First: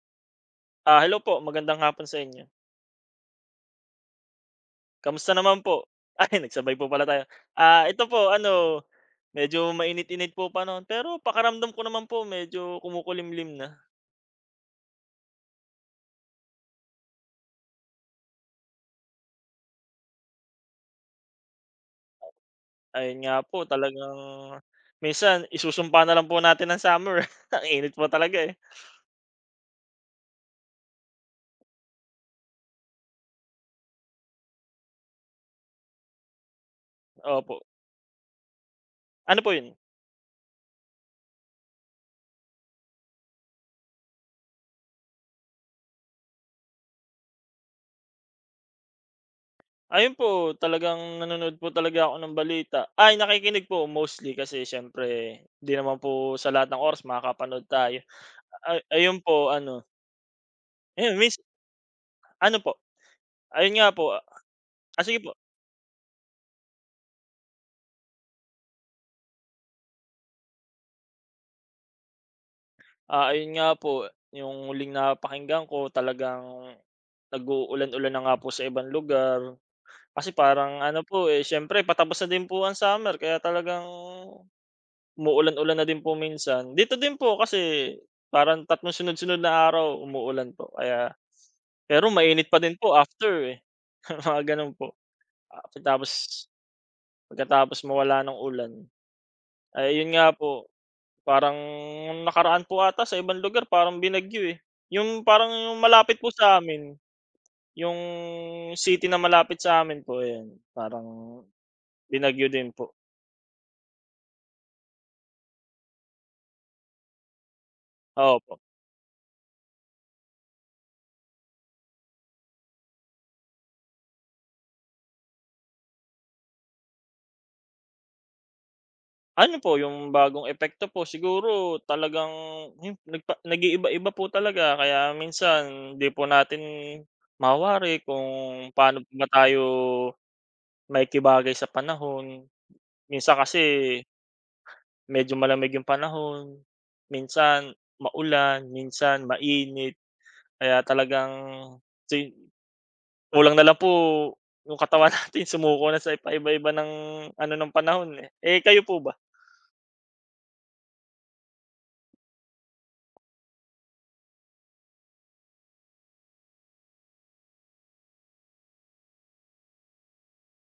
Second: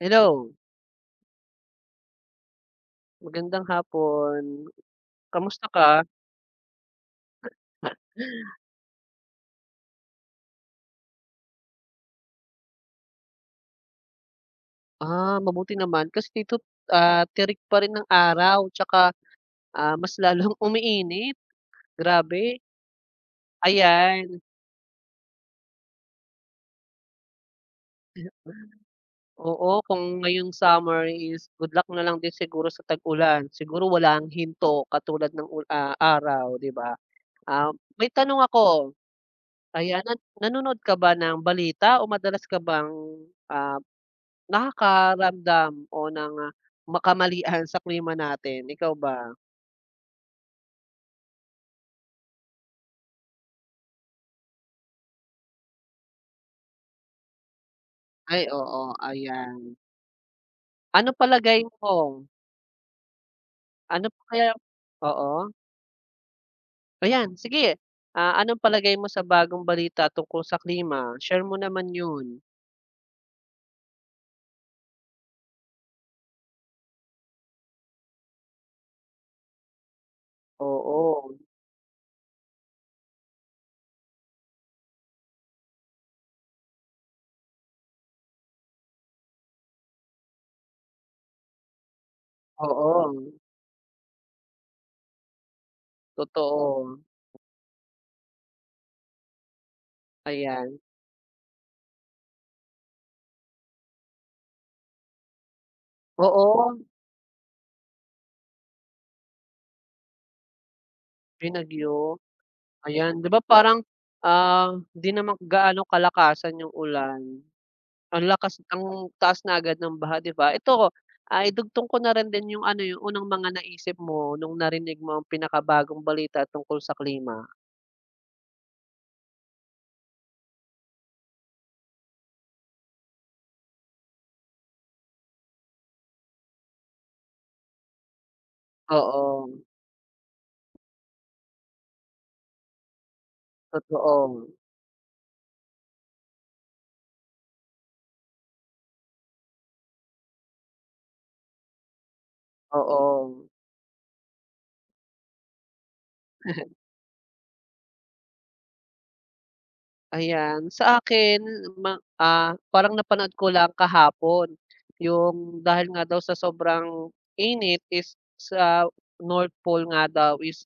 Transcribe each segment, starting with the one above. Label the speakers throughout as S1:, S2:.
S1: Hello,
S2: Ah, hello po, magandang hapon sa inyo.
S1: magandang hapon.
S2: Kamusta naman
S1: Kamusta
S2: po?
S1: ka?
S2: Ay, nagsabay po pala tayo. Ah, ito po ano, medyo mainit-init po pa panahon, pero pakaramdam ko naman po medyo kumukulimlim na.
S1: Mabuti naman kasi dito, tirik pa rin ang araw tsaka, mas lalong umiinit, grabe.
S2: Ayun nga po talagang
S1: Ayan,
S2: minsan isusumpa na lang po natin ang summer. Ang init po talaga, eh.
S1: oo kung ngayong summer is good luck na lang din siguro sa tag-ulan, siguro wala ang hinto katulad ng araw, 'di ba?
S2: Opo.
S1: Ah, May tanong ako,
S2: Ano po 'yun?
S1: ayan, nanonood ka ba ng balita o madalas ka bang, ah, nakakaramdam o ng, kamalian sa klima natin, ikaw ba?
S2: Ayun po, talagang nanonood po talaga ako ng balita. Ay, nakikinig po mostly kasi siyempre 'di naman po sa lahat ng oras makakapanood tayo.
S1: Ay,
S2: Ay
S1: oo,
S2: ayun po
S1: ayan.
S2: ano,
S1: Ano
S2: ayun miss
S1: palagay mo?
S2: ano po, ayun nga
S1: Ano
S2: po.
S1: pa kaya,
S2: Ah, sige po.
S1: oo, ayan sige, anong palagay mo sa bagong balita tungkol sa klima? Share mo naman 'yun.
S2: Ah, ayun nga po, yung huling napakinggan ko talagang nag-uulan-ulan na nga po sa ibang lugar. Kasi parang ano po,
S1: Oo,
S2: eh, siyempre patapos na din po ang summer kaya talagang umuulan-ulan na din po minsan. Dito din po kasi parang 3 sunod-sunod na araw umuulan po kaya pero mainit pa din po
S1: oo,
S2: after, eh, mga gano'n po. Ah, tapos
S1: totoo,
S2: pagkatapos mawala ng ulan. Ay nga po.
S1: ayan.
S2: Parang nung nakaraan po ata sa ibang lugar parang binagyo, eh. Yung parang yung malapit po sa
S1: Oo,
S2: amin yung city na malapit sa amin po ayan, parang
S1: binagyo,
S2: binagyo din po.
S1: ayan 'di ba parang, 'di naman gaano kalakasan yung ulan. Ang
S2: Opo.
S1: lakas ang taas na agad ng baha, 'di ba? Ito, idugtong ko na rin din yung ano, yung unang mga naisip mo nung narinig mo ang pinakabagong balita tungkol sa klima.
S2: Ano po yung bagong epekto po siguro talagang yung nag-iiba-iba po talaga kaya minsan di po natin mawari kung paano ba
S1: Oo,
S2: tayo makikibagay sa panahon. Minsan kasi
S1: totoo,
S2: medyo malamig yung panahon, minsan maulan, minsan mainit, kaya talagang si
S1: oo.
S2: kulang na lang po yung katawan natin sumuko na sa paiba-iba ng ano ng panahon, eh. Eh, kayo po ba?
S1: Ayan, sa akin parang napanood ko lang kahapon, yung dahil nga daw sa sobrang init is sa North Pole nga daw is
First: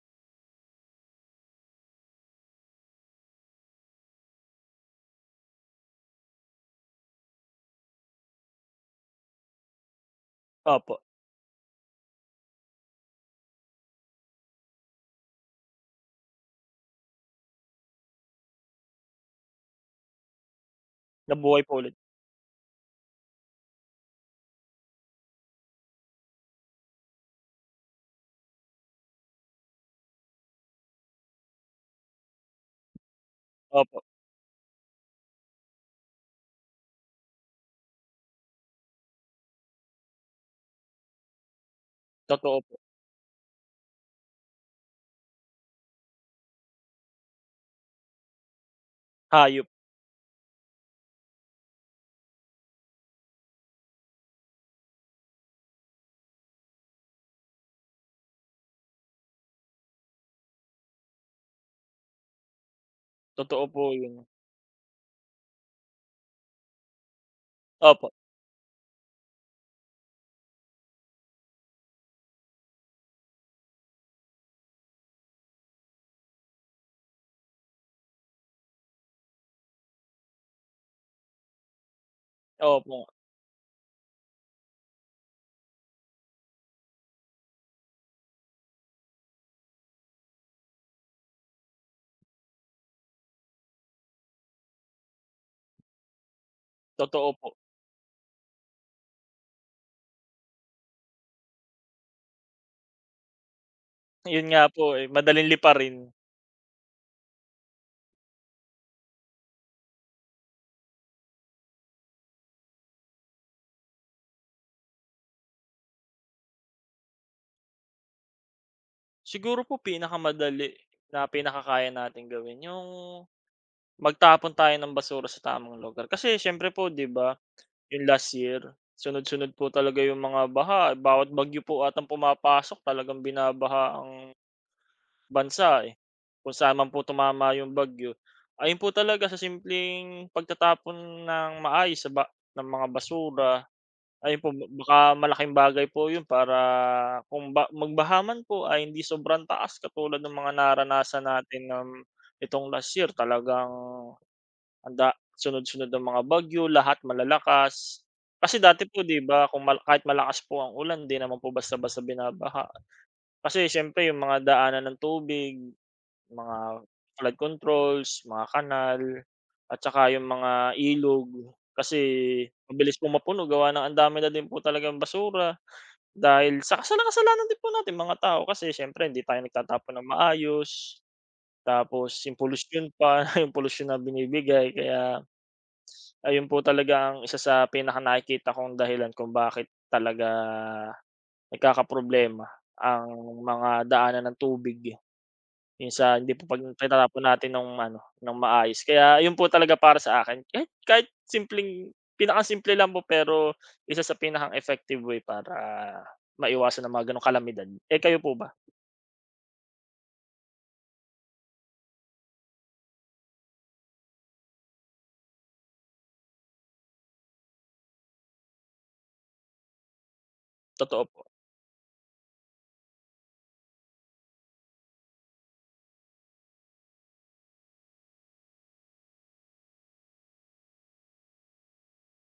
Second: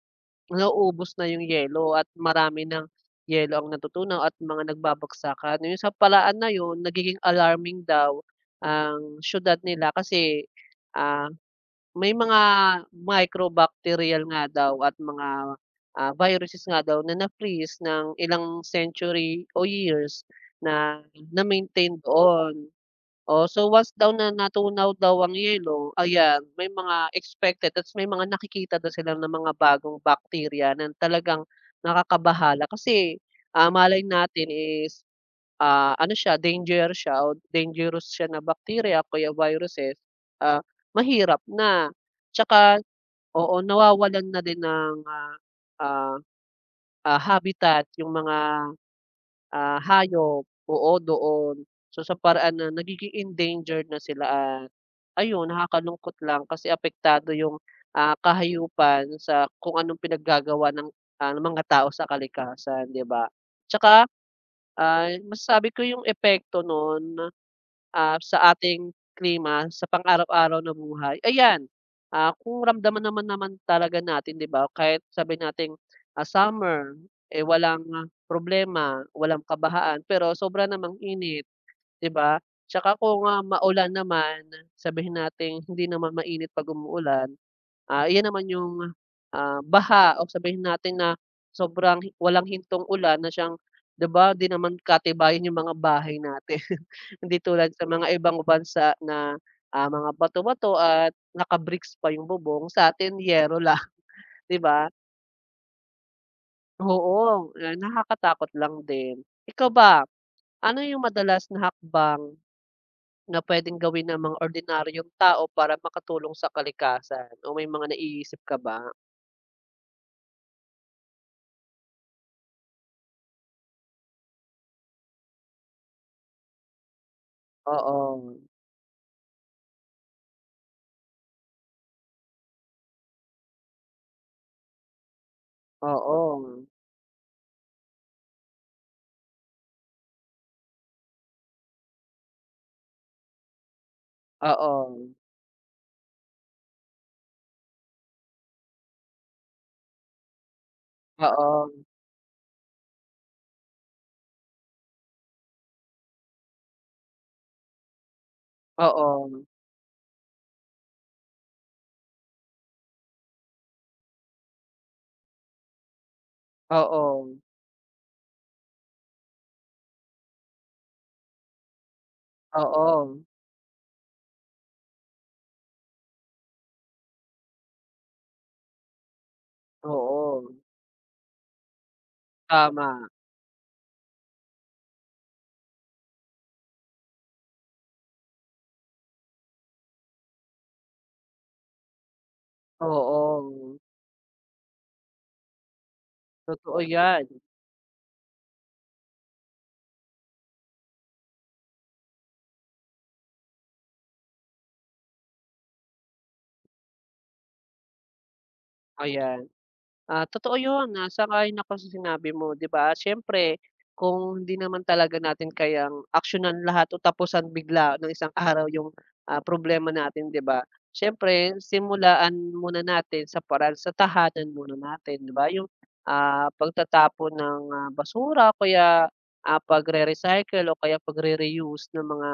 S1: nauubos na yung yelo at marami ng yelo ang natutunaw at mga nagbabagsakan. Yun sa paraan na yun nagiging alarming daw ang siyudad nila kasi,
S2: Opo,
S1: ah, may mga microbacterial nga daw at mga, viruses nga daw na na-freeze ng ilang century o years na
S2: nabuhay po ulit.
S1: na-maintain doon. Oh, so once daw na natunaw daw ang yelo, ayan, may mga expected ta's may mga nakikita daw sila ng mga bagong bacteria na talagang nakakabahala kasi,
S2: Opo,
S1: malay natin is ano siya, danger siya o dangerous siya na bacteria kaya viruses, ah, mahirap na.
S2: totoo po,
S1: Tsaka oo, nawawalan na din ng, ah, habitat yung mga
S2: hayop,
S1: hayop, oo doon. So sa paraan na nagiging endangered na sila at ayun nakakalungkot lang kasi apektado yung, kahayupan sa kung anong pinaggagawa ng, ng mga tao sa kalikasan, 'di ba?
S2: totoo po
S1: Tsaka,
S2: yun.
S1: masasabi ko yung epekto nun,
S2: Opo,
S1: sa ating klima sa pang-araw-araw na buhay, ayan, kung ramdaman naman naman talaga natin, 'di ba, kahit sabi nating, summer, eh, walang problema, walang kabahaan, pero sobra namang init, 'di ba? Tsaka
S2: opo,
S1: kung, maulan naman, sabihin natin hindi naman mainit 'pag umuulan, iyan naman yung, baha o sabihin natin na walang hintong ulan na siyang, 'di ba, 'di naman katibayan yung mga bahay natin.
S2: totoo
S1: Hindi
S2: po.
S1: tulad sa mga ibang bansa na, mga bato-bato at naka-bricks pa yung bubong, sa atin yero lang,
S2: Yun
S1: 'di
S2: nga po,
S1: ba?
S2: eh, madaling liparin.
S1: Oo, nakakatakot lang din. Ikaw ba, ano yung madalas na hakbang na puwedeng gawin ng mga ordinaryong tao para makatulong sa kalikasan o may mga naiisip ka ba?
S2: Siguro po pinakamadali na pinakakaya natin gawin yung magtapon tayo ng basura sa tamang lugar. Kasi siyempre po 'di ba, yung last
S1: Oo,
S2: year, sunod-sunod po talaga yung mga baha, bawat bagyo po atang pumapasok talagang binabaha ang bansa, eh,
S1: oo,
S2: kung saan man po tumama yung bagyo. Ayun po talaga sa simpleng pagtatapon ng maayos sa ba ng mga basura, ayun po ba
S1: oo,
S2: baka malaking bagay po yun para kung ba magbaha po ay hindi sobrang taas katulad ng mga naranasan natin,
S1: oo,
S2: ng itong last year talagang ang sunod-sunod ang mga bagyo, lahat malalakas. Kasi dati po 'di
S1: oo,
S2: ba kung mal kahit malakas po ang ulan 'di naman po basta-basta binabaha. Kasi siyempre yung mga daanan ng tubig, mga
S1: oo,
S2: flood controls, mga kanal, at saka yung mga ilog. Kasi mabilis
S1: oo,
S2: pong mapuno gawa ng ang dami na din po talagang basura dahil sa kasalanan din po natin mga tao kasi siyempre hindi tayo nagtatapon ng
S1: oo,
S2: maayos. Tapos yung polusyon
S1: tama,
S2: pa, yung pollution na binibigay kaya ayun po talaga ang isa sa pinakanakikita kong dahilan kung bakit talaga nagkakaproblema ang mga
S1: oo,
S2: daanan ng tubig, yung hindi po pag
S1: totoo
S2: tinatapon
S1: yan,
S2: natin ng ano, ng maayos. Kaya yun po talaga para sa akin kahit kahit simpleng pinakasimple lang po pero isa sa pinakang-effective way para maiwasan ang mga gano'ng kalamidad. Eh, kayo po ba?
S1: ayan. Ah, totoo 'yun, sang-ayon ako sa sinabi mo, 'di ba? Siyempre kung hindi naman talaga natin kayang aksiyunan lahat o tapusan bigla ng isang araw yung, problema natin, 'di ba?
S2: Totoo po?
S1: Siyempre simulaan muna natin sa paraan sa tahanan muna natin, 'di ba? Yung, pagtatapon ng, basura kaya, pagre-recycle o kaya pagre-reuse ng mga,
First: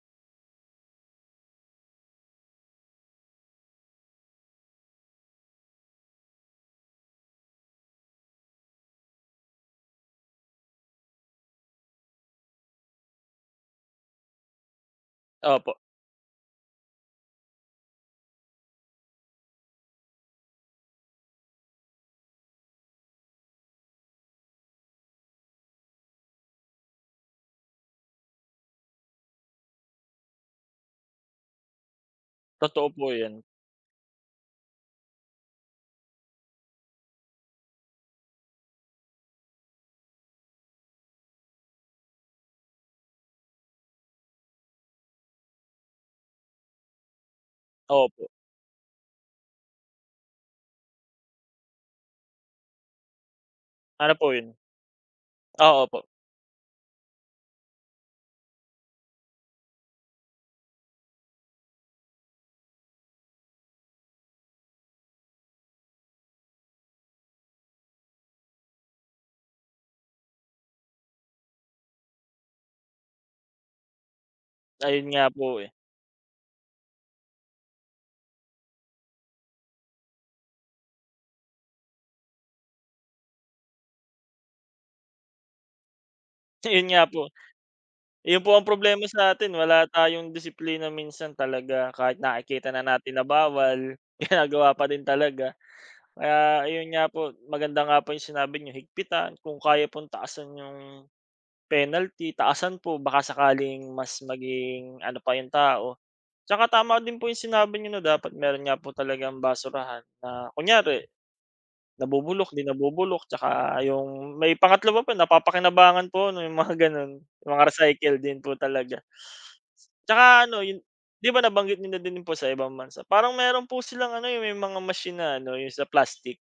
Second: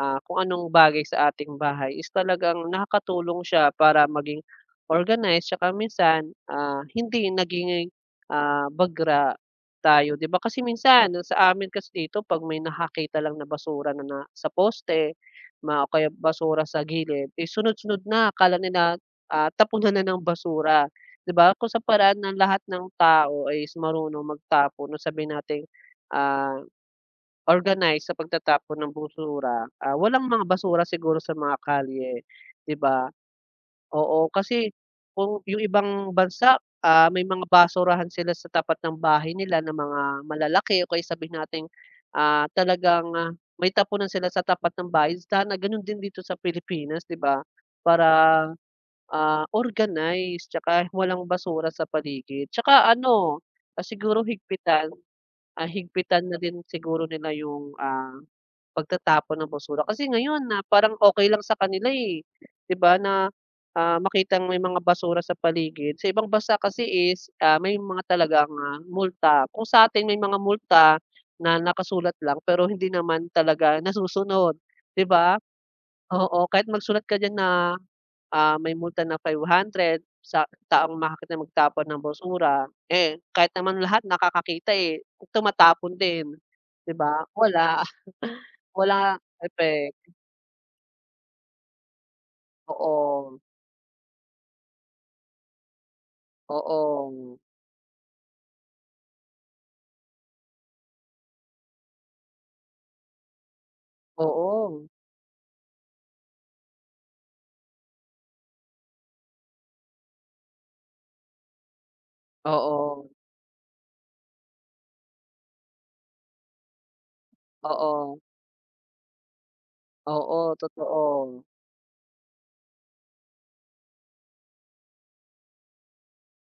S1: kung anong bagay sa ating bahay is talagang nakakatulong siya para maging organized tsaka minsan, hindi naging ah, bagra tayo, 'di ba? Kasi minsan sa amin kasi dito 'pag may nakakita lang na basura na na sa poste
S2: Opo,
S1: o kaya basura sa gilid, eh, sunod-sunod na akala nila, tapunan na ng basura, 'di ba? Kung sa paraan ng lahat ng tao ay is marunong magtapo, no? Sabi nating, ah, organized sa pagtatapon ng basura, walang mga basura siguro sa mga kalye, 'di
S2: totoo po
S1: ba?
S2: yun.
S1: Oo, kasi kung yung ibang bansa, may mga basurahan sila sa tapat ng bahay nila na mga malalaki o kaya sabihin nating, talagang, may tapunan sila sa tapat ng bahay. Sana gano'n din dito sa Pilipinas, 'di ba?
S2: Opo.
S1: Para, organize tsaka walang basura sa paligid. Tsaka ano,
S2: Ano
S1: siguro
S2: po yun?
S1: higpitan,
S2: Oo po.
S1: higpitan na din siguro nila yung, ah, pagtatapon ng basura kasi ngayon na parang okey lang sa kanila, eh, 'di ba na, makitang may mga basura sa paligid. Sa ibang bansa kasi is, may mga talagang, multa. Kung sa'tin may mga multa na nakasulat lang pero hindi naman talaga nasusunod,
S2: Ayun
S1: 'di
S2: nga
S1: ba?
S2: po, eh.
S1: Oo, kahit magsulat ka diyan na may multa ng 500 sa taong makakita magtapon ng basura. Eh, kahit naman lahat nakakakita, eh, tumatapon din,
S2: Ayun
S1: 'di
S2: nga po.
S1: ba? Wala.
S2: Yun po ang problema
S1: Wala
S2: sa atin, wala
S1: epek.
S2: tayong disiplina minsan talaga kahit nakikita na natin na
S1: Oo,
S2: bawal, ginagawa pa din talaga. Kaya ayun
S1: oo,
S2: nga po, maganda nga po yung sinabi niyo higpitan, kung kaya pong taasan yung penalty, taasan po baka sakaling mas
S1: oo,
S2: maging ano pa yung tao. Tsaka tama din po yung sinabi niyo na dapat meron nga po talagang basurahan na kunyari nabubulok, 'di
S1: oo,
S2: nabubulok tsaka yung may pangatlo pa po napapakinabangan po 'no, yung mga gano'n, yung mga recycle
S1: oo,
S2: din po talaga. Tsaka
S1: oo,
S2: ano yun, 'di ba
S1: totoo.
S2: nabanggit niyo na din po sa ibang bansa, parang meron po silang ano, yung may mga machine na ano, yung sa plastic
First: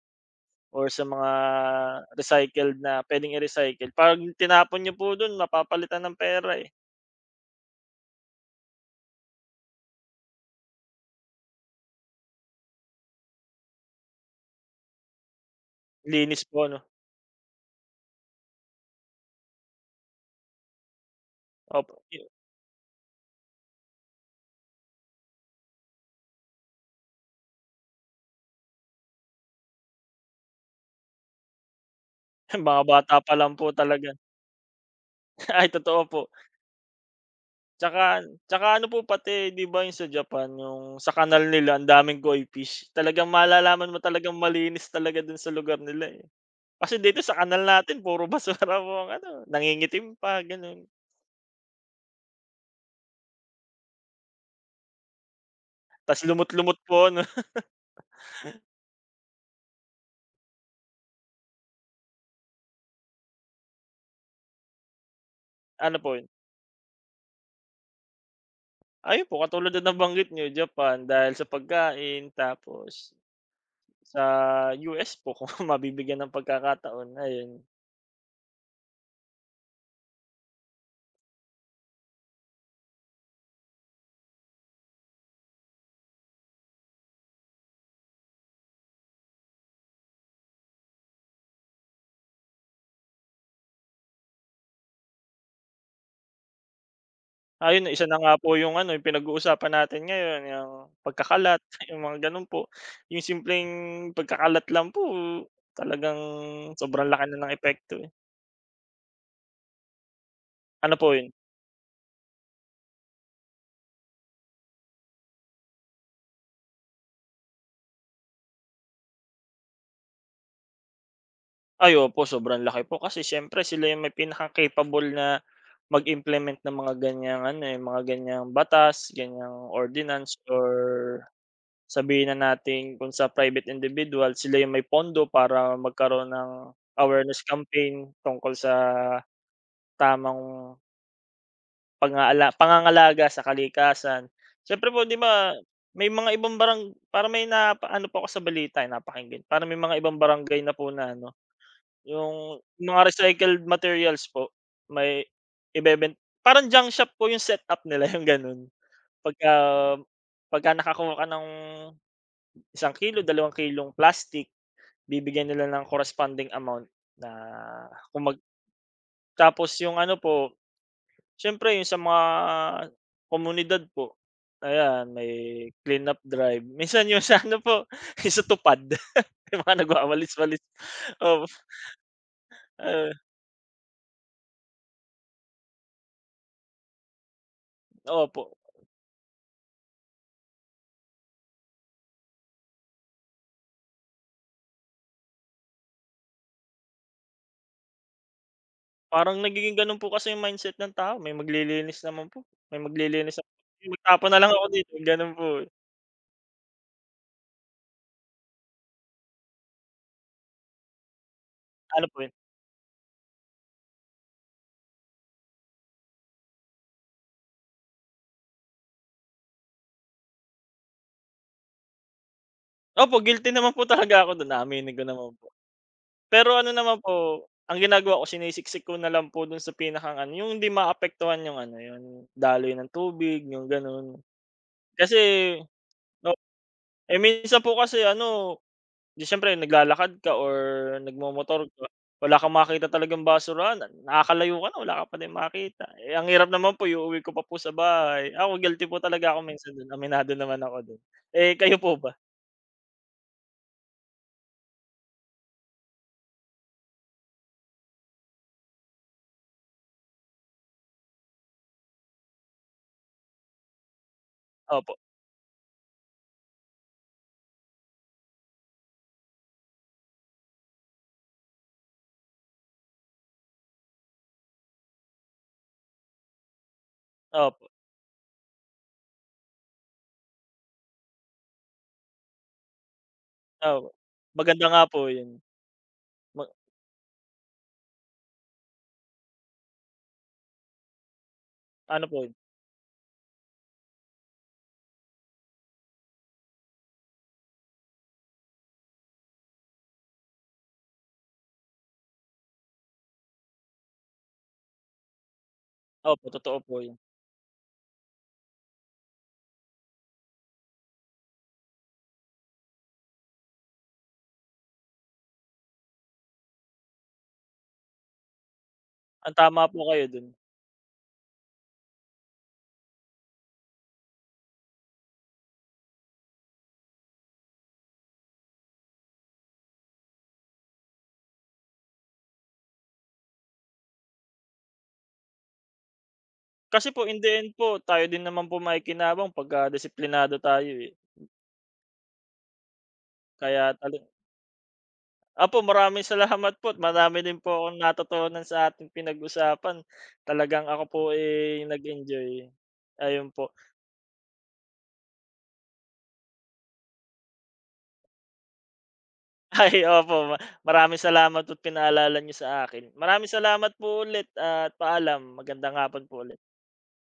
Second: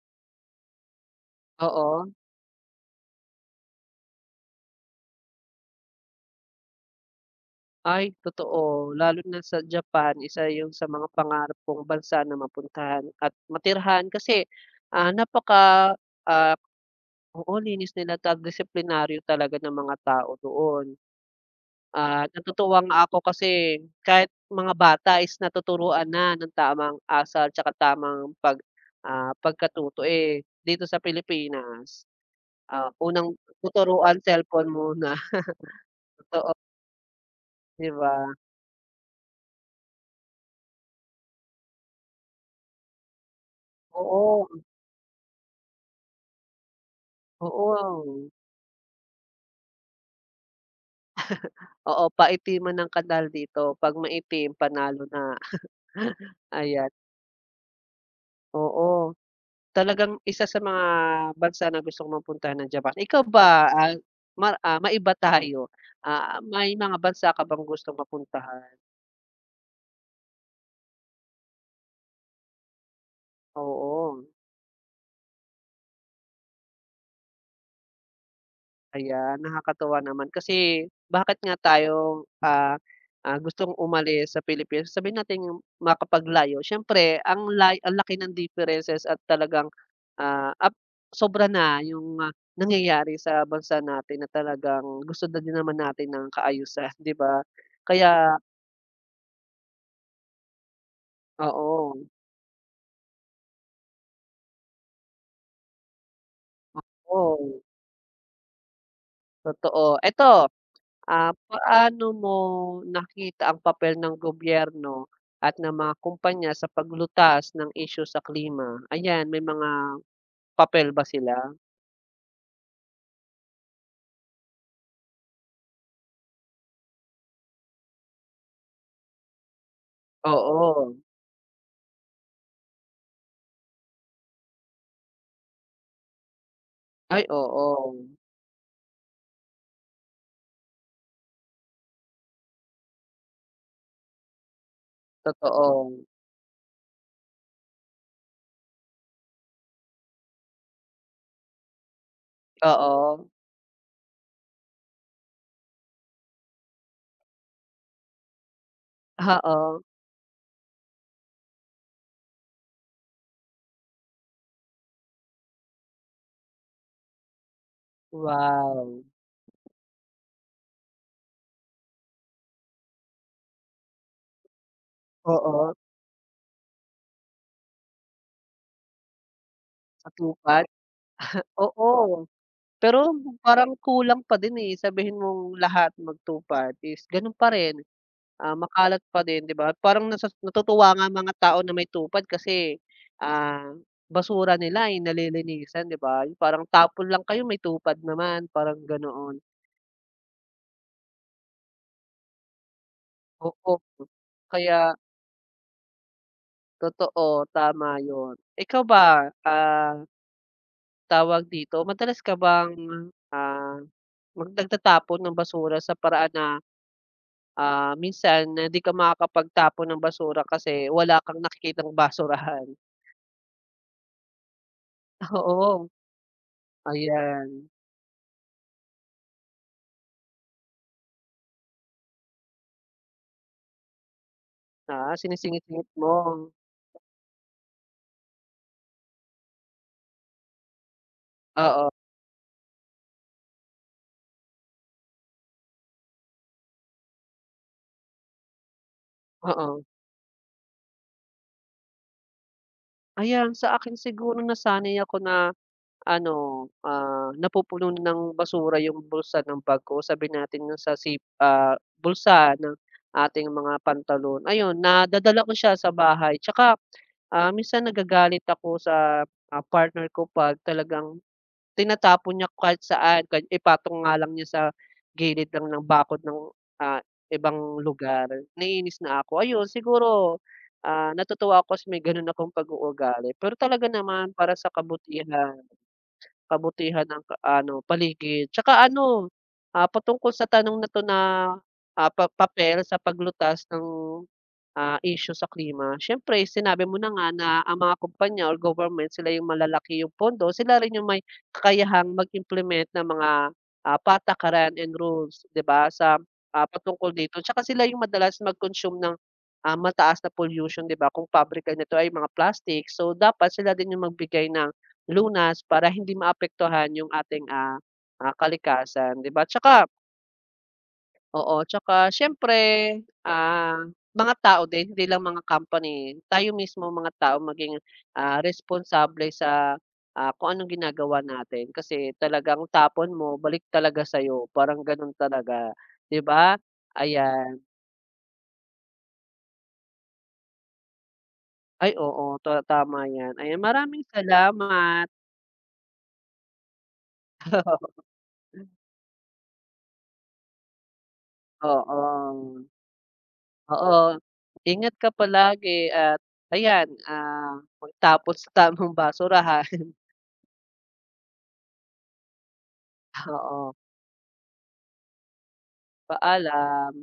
S2: or sa mga
S1: Oo.
S2: recycled na pwedeng i-recycle. 'Pag tinapon niyo po dun mapapalitan ng pera, eh.
S1: Ay, totoo. Lalo na sa Japan, isa yung sa mga pangarap kong bansa na mapuntahan at matirhan kasi, napaka,
S2: Linis po
S1: ah,
S2: ano,
S1: oo, linis nila at disiplinaryo talaga ng mga tao doon.
S2: opo.
S1: At natutuwa nga ako kasi kahit mga bata is natuturuan na ng tamang asal tsaka tamang pag, pagkatuto, eh, dito sa Pilipinas,
S2: Mga bata pa
S1: unang
S2: lang po talaga.
S1: tuturuan cellphone muna,
S2: Ay totoo po.
S1: oo, 'di
S2: Tsaka
S1: ba?
S2: tsaka ano po pati 'di ba yung sa Japan, yung sa kanal nila ang daming koi fish. Talagang malalaman mo talagang
S1: Oo,
S2: malinis talaga dun sa lugar nila, eh. Kasi dito sa kanal natin puro
S1: oo,
S2: basura po ang ano, nangingitim pa gano'n.
S1: oo, paitiman ng kanal dito, 'pag maitim panalo na,
S2: Tapos lumot-lumot
S1: ayan,
S2: po ano.
S1: oo. Talagang isa sa mga bansa na gusto ko mapuntahan ang Japan. Ikaw ba, maiba tayo,
S2: Ano po yun,
S1: may mga bansa ka bang gustong mapuntahan?
S2: ayun po katulad ng nabanggit niyo Japan dahil sa pagkain tapos sa
S1: Oo,
S2: US po kung mabibigyan ng pagkakataon ayun.
S1: ayan nakakatuwa naman kasi bakit nga tayo, gustong umalis sa Pilipinas, sabihin nating makapaglayo, siyempre ang laki ng differences at talagang, ah, ap sobra na yung, nangyayari sa bansa natin na talagang gusto na din naman natin ng kaayusan, 'di ba?
S2: Ayun isa na nga
S1: Kaya
S2: po yung ano, yung pinag-uusapan natin ngayon yung pagkakalat,
S1: oo,
S2: yung mga gano'n po. Yung simpleng pagkakalat lang po talagang sobrang laki na ng
S1: oo,
S2: epekto eh.
S1: totoo. Eto,
S2: Ano po yun?
S1: paano mo nakita ang papel ng gobyerno at ng mga kumpanya sa paglutas ng isyu sa klima? Ayan, may mga papel ba sila?
S2: Ay opo, sobrang laki po kasi siyempre sila yung may pinaka-capable na mag-implement ng mga ganyang ano, eh, mga ganyang batas, ganyang ordinance or
S1: Oo.
S2: sabihin na natin kung sa private individual, sila yung may pondo para magkaroon ng
S1: Ay,
S2: awareness
S1: oo,
S2: campaign tungkol sa tamang pang pangangalaga sa kalikasan. Siyempre po 'di ba
S1: totoo.
S2: may mga ibang barang para may napa ano po ako sa balita, eh, napakinggan, para may mga ibang barangay na po na ano yung mga
S1: Oo,
S2: recycled materials po, may ibeben parang junk shop po yung setup nila yung gano'n. Pagka
S1: oo.
S2: pagka nakakuha ka ng 1 kilo, ₱2 kilong plastic, bibigyan nila ng corresponding amount na kung
S1: Wow!
S2: tapos yung ano po, siyempre yung sa mga komunidad po, ayan may
S1: Oo,
S2: clean-up drive. Minsan yung sa ano po, yung sa tupad, yung mga
S1: sa
S2: nagwawalis-walis.
S1: TUPAD?
S2: Opo,
S1: Oo, pero
S2: ah,
S1: parang kulang pa din, eh, sabihin mong lahat magtupad is ganun pa rin.
S2: opo.
S1: Ah, makalat pa din, 'di ba? Parang nasa natutuwa nga ang mga tao na may tupad kasi, ah, basura nila, eh, nalilinisan, 'di ba? Yung parang tapon lang kayo may tupad naman, parang ganoon.
S2: Parang nagiging gano'n po kasi yung mindset ng tao, may maglilinis naman po, may maglilinis naman.
S1: Oo,
S2: Magtapon na lang ako
S1: kaya
S2: dito, gano'n po, eh.
S1: totoo, tama 'yun. Ikaw ba, tawag dito,
S2: Ano
S1: madalas
S2: po yun?
S1: ka bang, ah, nagtatapon ng basura sa paraan na, minsan na 'di ka makakapagtapon ng basura kasi wala kang nakikitang basurahan?
S2: Opo, guilty naman po talaga ako do'n, aaminin ko naman po.
S1: Oo,
S2: Pero ano naman po,
S1: ayan.
S2: ang ginagawa ko sinisiksik ko na lang po do'n sa pinakang ano, yung hindi maapektuhan yung ano, yung daloy ng tubig, yung gano'n.
S1: Ah,
S2: Kasi
S1: sinisingit-singit mo.
S2: o eh, minsan po kasi ano, 'di siyempre naglalakad ka or nagmomotor ka,
S1: Oo.
S2: wala kang makita talagang basurahan, nakakalayo ka na, wala ka pa din makita. Eh, ang hirap naman po, iuuwi ko pa po sa bahay. Ako guilty po talaga ako
S1: Oo.
S2: minsan do'n, aminado naman ako do'n. Eh, kayo po ba?
S1: Ayan, sa akin siguro nasanay ako na ano, napupuno ng basura yung bulsa ng bag ko. Sabihin natin yung sa bulsa ng ating mga pantalon. Ayun,
S2: Opo,
S1: nadadala ko siya sa bahay. Tsaka, minsan nagagalit ako sa, partner ko 'pag talagang tinatapon niya kahit saan, kahit ipatong nga lang niya sa gilid lang ng bakod ng, ah,
S2: opo,
S1: ibang lugar. Naiinis na ako. Ayun siguro, natutuwa ako kasi may gano'n akong pag-uugali. Pero talaga
S2: opo.
S1: naman para
S2: Maganda
S1: sa
S2: nga po 'yun,
S1: kabutihan,
S2: ma
S1: kabutihan ng ano, paligid. Tsaka ano, patungkol sa tanong na 'to na,
S2: ano
S1: ah,
S2: po
S1: pa
S2: 'yun,
S1: papel sa paglutas ng, issue sa klima, siyempre sinabi mo na nga na ang mga kumpanya or government sila yung malalaki yung pondo, sila rin yung may kakayahang mag-implement ng mga, patakaran and rules, 'di ba, sa,
S2: opo, totoo po 'yun.
S1: patungkol dito. Tsaka sila yung madalas mag-consume ng, mataas na pollution, 'di ba, kung pabrika nito ay mga plastic. So, dapat sila din yung magbigay ng lunas para hindi maapektuhan yung ating, kalikasan, 'di
S2: Ah,
S1: ba?
S2: tama po
S1: Tsaka
S2: kayo do'n.
S1: oo, tsaka siyempre, ah, mga tao din hindi lang mga company, tayo mismo mga tao maging, responsable sa, kung anong ginagawa natin kasi talagang tapon mo balik talaga sa'yo parang gano'n talaga, 'di ba?
S2: Kasi po in the end
S1: Ayan,
S2: po, tayo din naman po makikinabang pagka disiplinado tayo, eh,
S1: ay oo to, tama 'yan. Ayan,
S2: kaya
S1: maraming salamat.
S2: APO maraming salamat po at marami din po akong natutunan sa ating pinag-usapan. Talagang ako po, eh, nag-enjoy.
S1: Oo,
S2: Ayun po.
S1: oo, ingat ka palagi at ayan, magtapon sa tamang basurahan,
S2: Ay, opo, maraming salamat po't pinaalala niyo sa akin. Maraming salamat
S1: oo.
S2: po ulit at paalam. Magandang hapon po ulit.
S1: Paalam.